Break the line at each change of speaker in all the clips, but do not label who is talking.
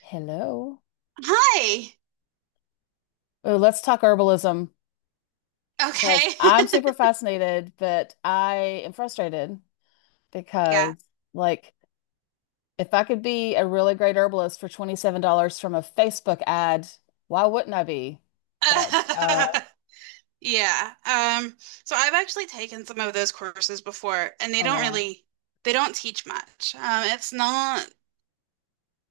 Hello.
Hi.
Oh, let's talk herbalism because
Okay.
I'm super fascinated, but I am frustrated because,
Yeah.
like, if I could be a really great herbalist for $27 from a Facebook ad, why wouldn't I be? But, uh,
Uh, yeah. So I've actually taken some of those courses before, and they
oh
don't
wow.
really they don't teach much. It's not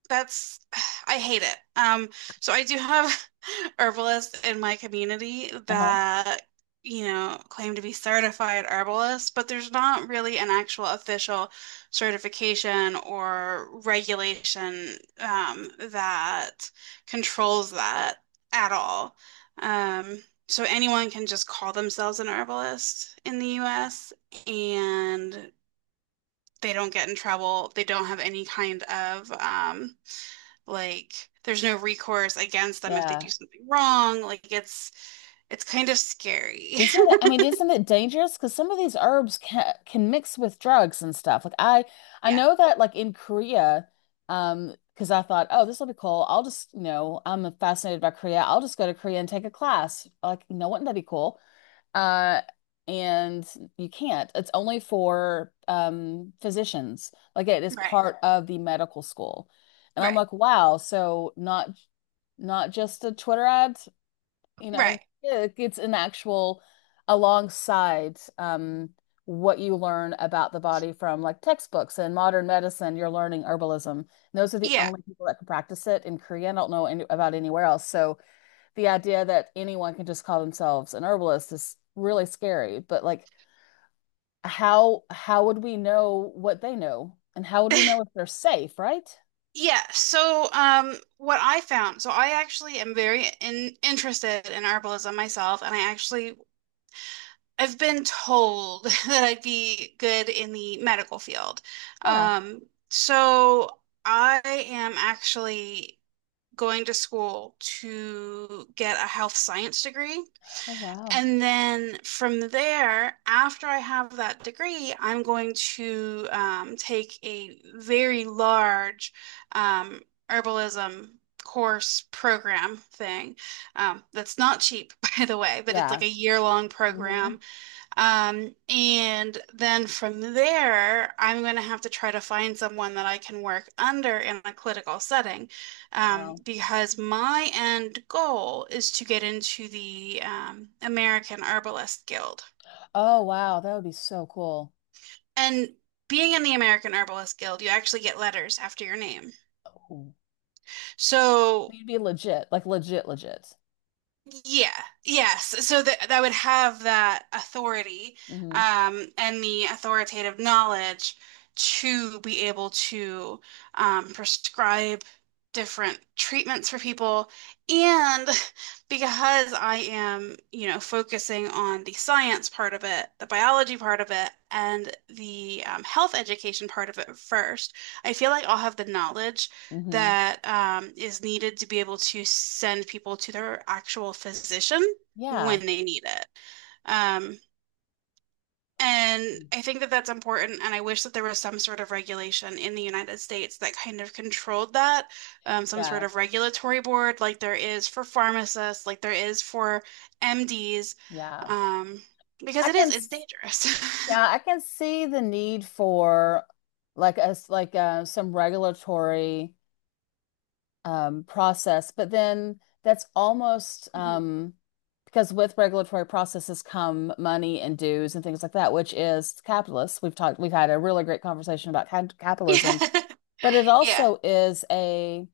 That's I hate it. So I do have herbalists in my community
Uh-huh.
that, you know, claim to be certified herbalists, but there's not really an actual official certification or regulation that controls that at all. Um, so anyone can just call themselves an herbalist in the US and they don't get in trouble. They don't have any kind of like there's no recourse against them if they
Yeah.
do something wrong. Like it's kind of scary.
Isn't it, I mean, isn't it dangerous? Because some of these herbs can mix with drugs and stuff. I
Yeah,
know that like in Korea, because I thought, oh, this will be cool. I'll just, you know, I'm fascinated by Korea. I'll just go to Korea and take a class. Like, you know, wouldn't that be cool? Uh, and you can't. It's only for physicians. Like it is
right,
part of the medical school. And I'm
right,
like, wow. So not just a Twitter ad. You know,
right.
yeah, it's an actual alongside what you learn about the body from like textbooks and modern medicine, you're learning herbalism. And those are the
Yeah.
only people that can practice it in Korea. I don't know about anywhere else. So the idea that anyone can just call themselves an herbalist is really scary. But like, how would we know what they know, and how would we know if they're safe, right?
Yeah, what I found, so I actually am interested in herbalism myself, and I've been told that I'd be good in the medical field.
Yeah.
Um, so I am actually going to school to get a health science degree.
Oh, wow.
And then from there, after I have that degree, I'm going to take a very large um, herbalism course program thing. That's not cheap, by the way, but it's like
Yeah.
a year-long
Hmm.
program and then from there, I'm going to have to try to find someone that I can work under in a clinical setting,
Wow.
because my end goal is to get into the American Herbalist Guild.
Oh, wow. That would be so cool.
And being in the American Herbalist Guild, you actually get letters after your name. So
You'd be legit, like legit, legit.
yeah, yes. So that would have that authority,
Hmm.
and the authoritative knowledge to be able to prescribe different treatments for people. And because I am, you know, focusing on the science part of it, the biology part of it, and the health education part of it first, I feel like I'll have the knowledge
Hmm.
that is needed to be able to send people to their actual physician
Yeah.
when they need it. Um, and I think that that's important. And I wish that there was some sort of regulation in the United States that kind of controlled that, some
Yeah.
sort of regulatory board like there is for pharmacists, like there is for MDs,
Yeah.
um, because
I can
it's
s-
dangerous.
yeah, I can see the need for like us some regulatory process, but then that's almost
Mhm.
because with regulatory processes come money and dues and things like that, which is capitalist. We've had a really great conversation about capitalism,
Yeah.
but it
Yeah.
also is a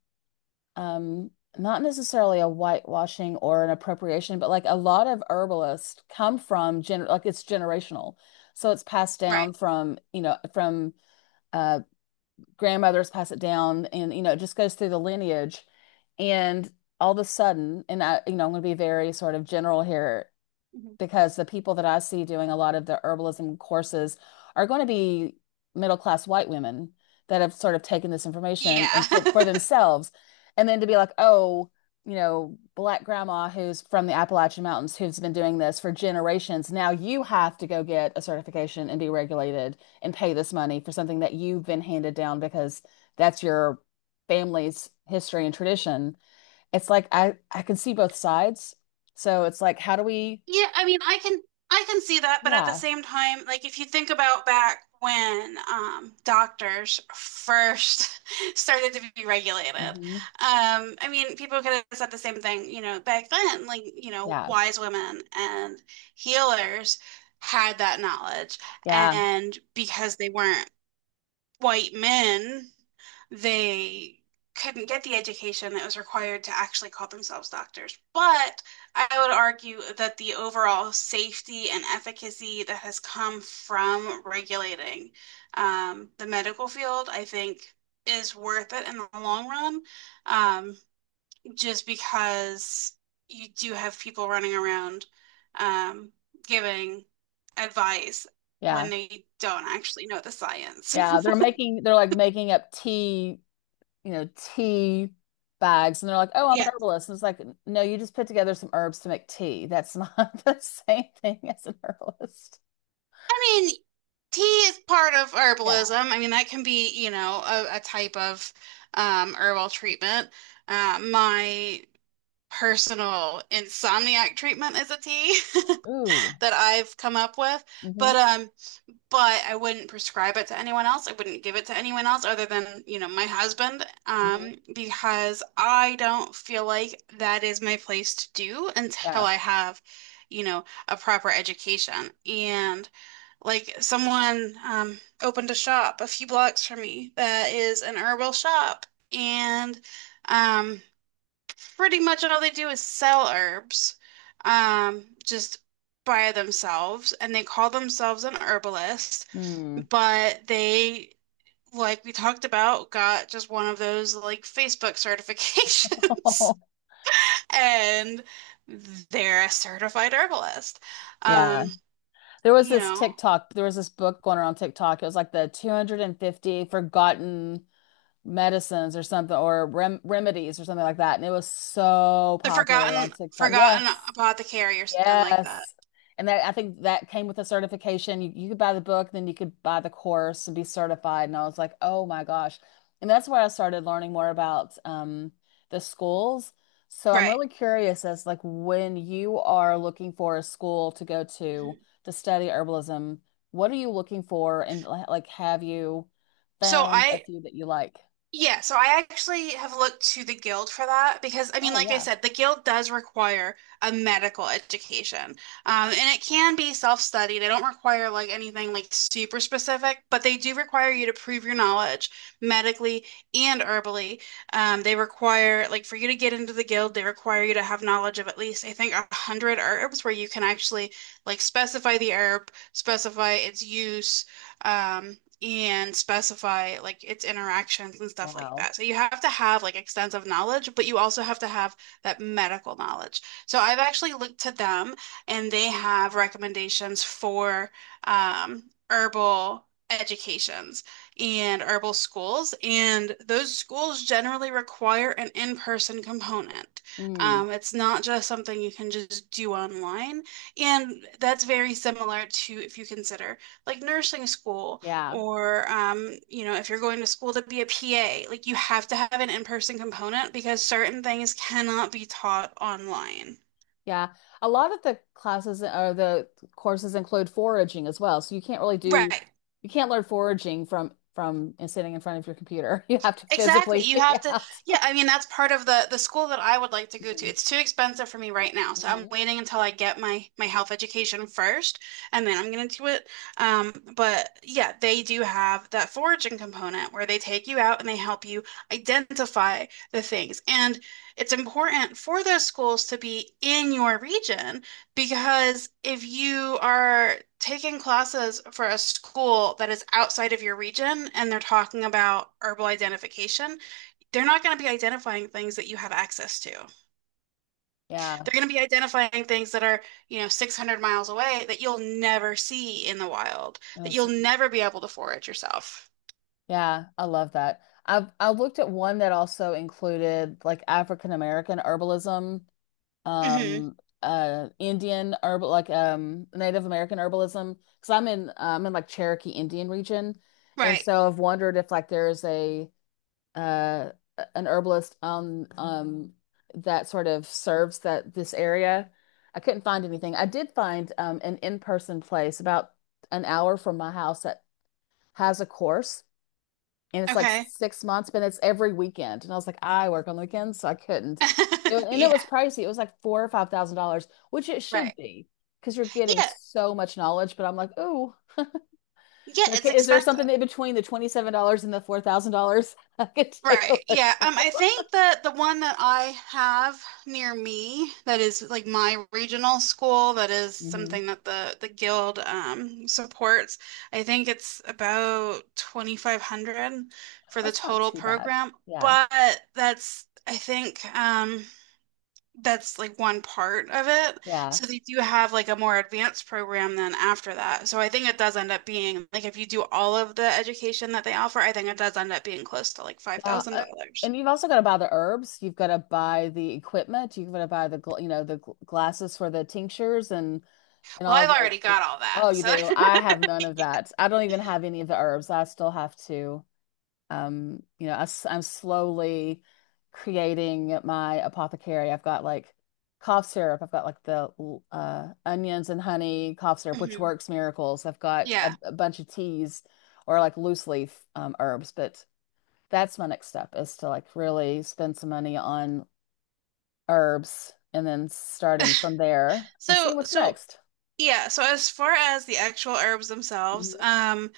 um not necessarily a whitewashing or an appropriation, but like a lot of herbalists come from gen like it's generational. So it's passed down
Right.
from, you know, from uh grandmothers pass it down, and you know it just goes through the lineage. And all of a sudden, and I, you know, I'm going to be very sort of general here
Mhm.
because the people that I see doing a lot of the herbalism courses are going to be middle class white women that have sort of taken this information
Yeah.
for themselves. And then to be like, oh, you know, black grandma who's from the Appalachian Mountains who's been doing this for generations. Now you have to go get a certification and be regulated and pay this money for something that you've been handed down because that's your family's history and tradition. It's like I can see both sides. So it's like how do we
Yeah, I mean, I can see that, but at the
yeah.
same time, like if you think about back when doctors first started to be regulated,
Hmm.
I mean, people could have said the same thing, you know, back then, like, you know,
Yeah,
wise women and healers had that knowledge,
yeah,
and because they weren't white men, they couldn't get the education that was required to actually call themselves doctors. But I would argue that the overall safety and efficacy that has come from regulating the medical field, I think, is worth it in the long run, um, just because you do have people running around um, giving advice when
yeah,
they don't actually know the science.
yeah. They're like making up tea, you know, tea bags, and they're like, "Oh, I'm an
Yeah,
herbalist." And it's like, no, you just put together some herbs to make tea. That's not the same thing as an herbalist.
I mean, tea is part of
Yeah.
herbalism. I mean, that can be, you know, a type of herbal treatment. My personal insomniac treatment is a tea
Ooh.
that I've come up with.
Mm-hmm.
But um, but I wouldn't prescribe it to anyone else. I wouldn't give it to anyone else other than, you know, my husband,
Mm-hmm.
because I don't feel like that is my place to do until
Yeah.
I have, you know, a proper education. And like someone opened a shop a few blocks from me that is an herbal shop, and um, pretty much all they do is sell herbs, just by themselves, and they call themselves an herbalist.
Hmm.
But they, like we talked about, got just one of those like Facebook certifications and they're a certified herbalist.
Yeah.
Um,
There was
you
this
know,
TikTok, there was this book going around TikTok. It was like the 250 forgotten medicines or something or remedies or something like that. And it was so
the
popular on
forgotten
TikTok.
forgotten
Yes.
apothecary or something like that.
Yes. And that, I think that came with a certification. You could buy the book, then you could buy the course and be certified. And I was like, oh my gosh. And that's where I started learning more about the schools. So I'm
Right.
really curious as like when you are looking for a school to go
Mhm.
to study herbalism, what are you looking for? And like, have you
So
found a
I
few that you like?
Yeah, so I actually have looked to the guild for that because I mean,
Oh
like I
yeah.
said, the guild does require a medical education. And it can be self-study. They don't require like anything like super specific, but they do require you to prove your knowledge medically and herbally. They require like for you to get into the guild, they require you to have knowledge of at least I think 100 herbs where you can actually like specify the herb, specify its use and specify like its interactions and stuff like
Wow.
that. So you have to have like extensive knowledge, but you also have to have that medical knowledge. So I've actually looked to them and they have recommendations for um, herbal educations and herbal schools. And those schools generally require an in-person component.
Mm,
It's not just something you can just do online. And that's very similar to if you consider like nursing school
yeah.
or you know, if you're going to school to be a PA, like you have to have an in-person component because certain things cannot be taught online.
Yeah. A lot of the classes or the courses include foraging as well. So you can't really do
Right.
you can't learn foraging from sitting in front of your computer. You have to
Exactly.
physically
You
be
have to,
out.
yeah, I mean that's part of the school that I would like to go to.
Hmm.
It's too expensive for me right now, so I'm
Hmm.
waiting until I get my health education first, and then I'm gonna do it. But yeah, they do have that foraging component where they take you out and they help you identify the things. And it's important for those schools to be in your region because if you are taking classes for a school that is outside of your region and they're talking about herbal identification, they're not going to be identifying things that you have access to.
Yeah.
They're going to be identifying things that are, you know, 600 miles away that you'll never see in the wild,
Oh,
that you'll
such a,
never be able to forage yourself.
yeah, I love that. I looked at one that also included like African American herbalism,
Hmm.
um Indian herbal, like Native American herbalism, because I'm in like Cherokee Indian region, and
Right.
so I've wondered if like there is a uh an herbalist that sort of serves that this area. I couldn't find anything. I did find an in-person place about an hour from my house that has a course, and it's like
Okay.
6 months, but it's every weekend. And I was like, I work on the weekends, so I couldn't do it. And it
Yeah.
was pricey. It was like four or five thousand dollars, which it should
Right.
be because you're getting
Yeah.
so much knowledge. But I'm like, oh,
Yeah. It's
okay. Is there
expensive.
something in between the $27 and the $4,000 I could take a
Right.
look
Yeah. I
at?
think that the one that I have near me that is like my regional school that is
Hmm.
something that the guild supports. I think it's about 2,500 for the
That's not
total
too bad.
program,
Yeah,
but that's I think that's like one part of it.
yeah,
So they do have like a more advanced program then after that. So I think it does end up being like if you do all of the education that they offer, I think it does end up being close to like
yeah.
$5,000.
And you've also got to buy the herbs. You've got to buy the equipment. You've got to buy the you know glasses for the tinctures and
Well,
all
I've
the
already got all that.
oh you
So
do. I have none of that. I don't even have any of the herbs. I still have to, you know, I am slowly creating my apothecary. I've got like cough syrup. I've got like onions and honey cough syrup, which
Mhm.
works miracles. I've got
Yeah.
a bunch of teas or like loose leaf herbs. But that's my next step, is to like really spend some money on herbs and then starting from there and see
So
what's
so
next.
yeah, so as far as the actual herbs themselves,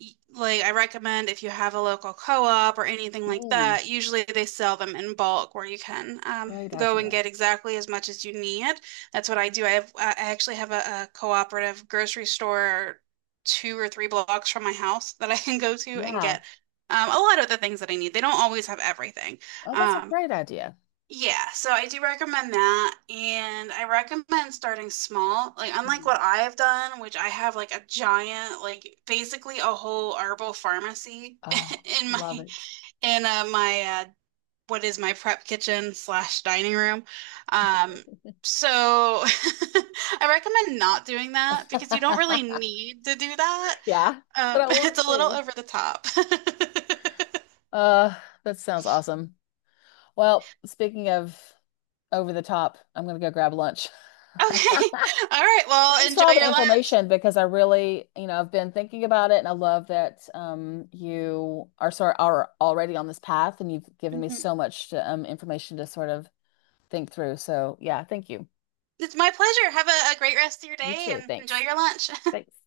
like I recommend if you have a local co-op or anything like
Hmm.
that, usually they sell them in bulk where you can
Great
go and
idea.
get exactly as much as you need. That's what I do. I actually have a cooperative grocery store two or three blocks from my house that I can go to and
Yeah.
get a lot of the things that I need. They don't always have everything.
Oh, that's a
Um,
great idea.
yeah, so I do recommend that. And I recommend starting small. Like, unlike
Mm.
what I have done, which I have like a giant, like basically a whole herbal pharmacy
Oh,
in my,
love it.
in what is my prep kitchen slash dining room. Um, so I recommend not doing that because you don't really need to do that.
Yeah, but I want
It's a little
to.
over the top.
Uh, that sounds awesome. Well, speaking of over the top, I'm gonna go grab lunch.
Okay. All right. Well,
Thanks for all
enjoy
the
your lunch.
information because I really, you know, I've been thinking about it and I love that you are sort are already on this path, and you've given me
Mhm.
so much um, information to sort of think through. So yeah, thank you.
It's my pleasure. Have a great rest of your
You
day
too.
and enjoy
Thanks.
your lunch.
Thanks.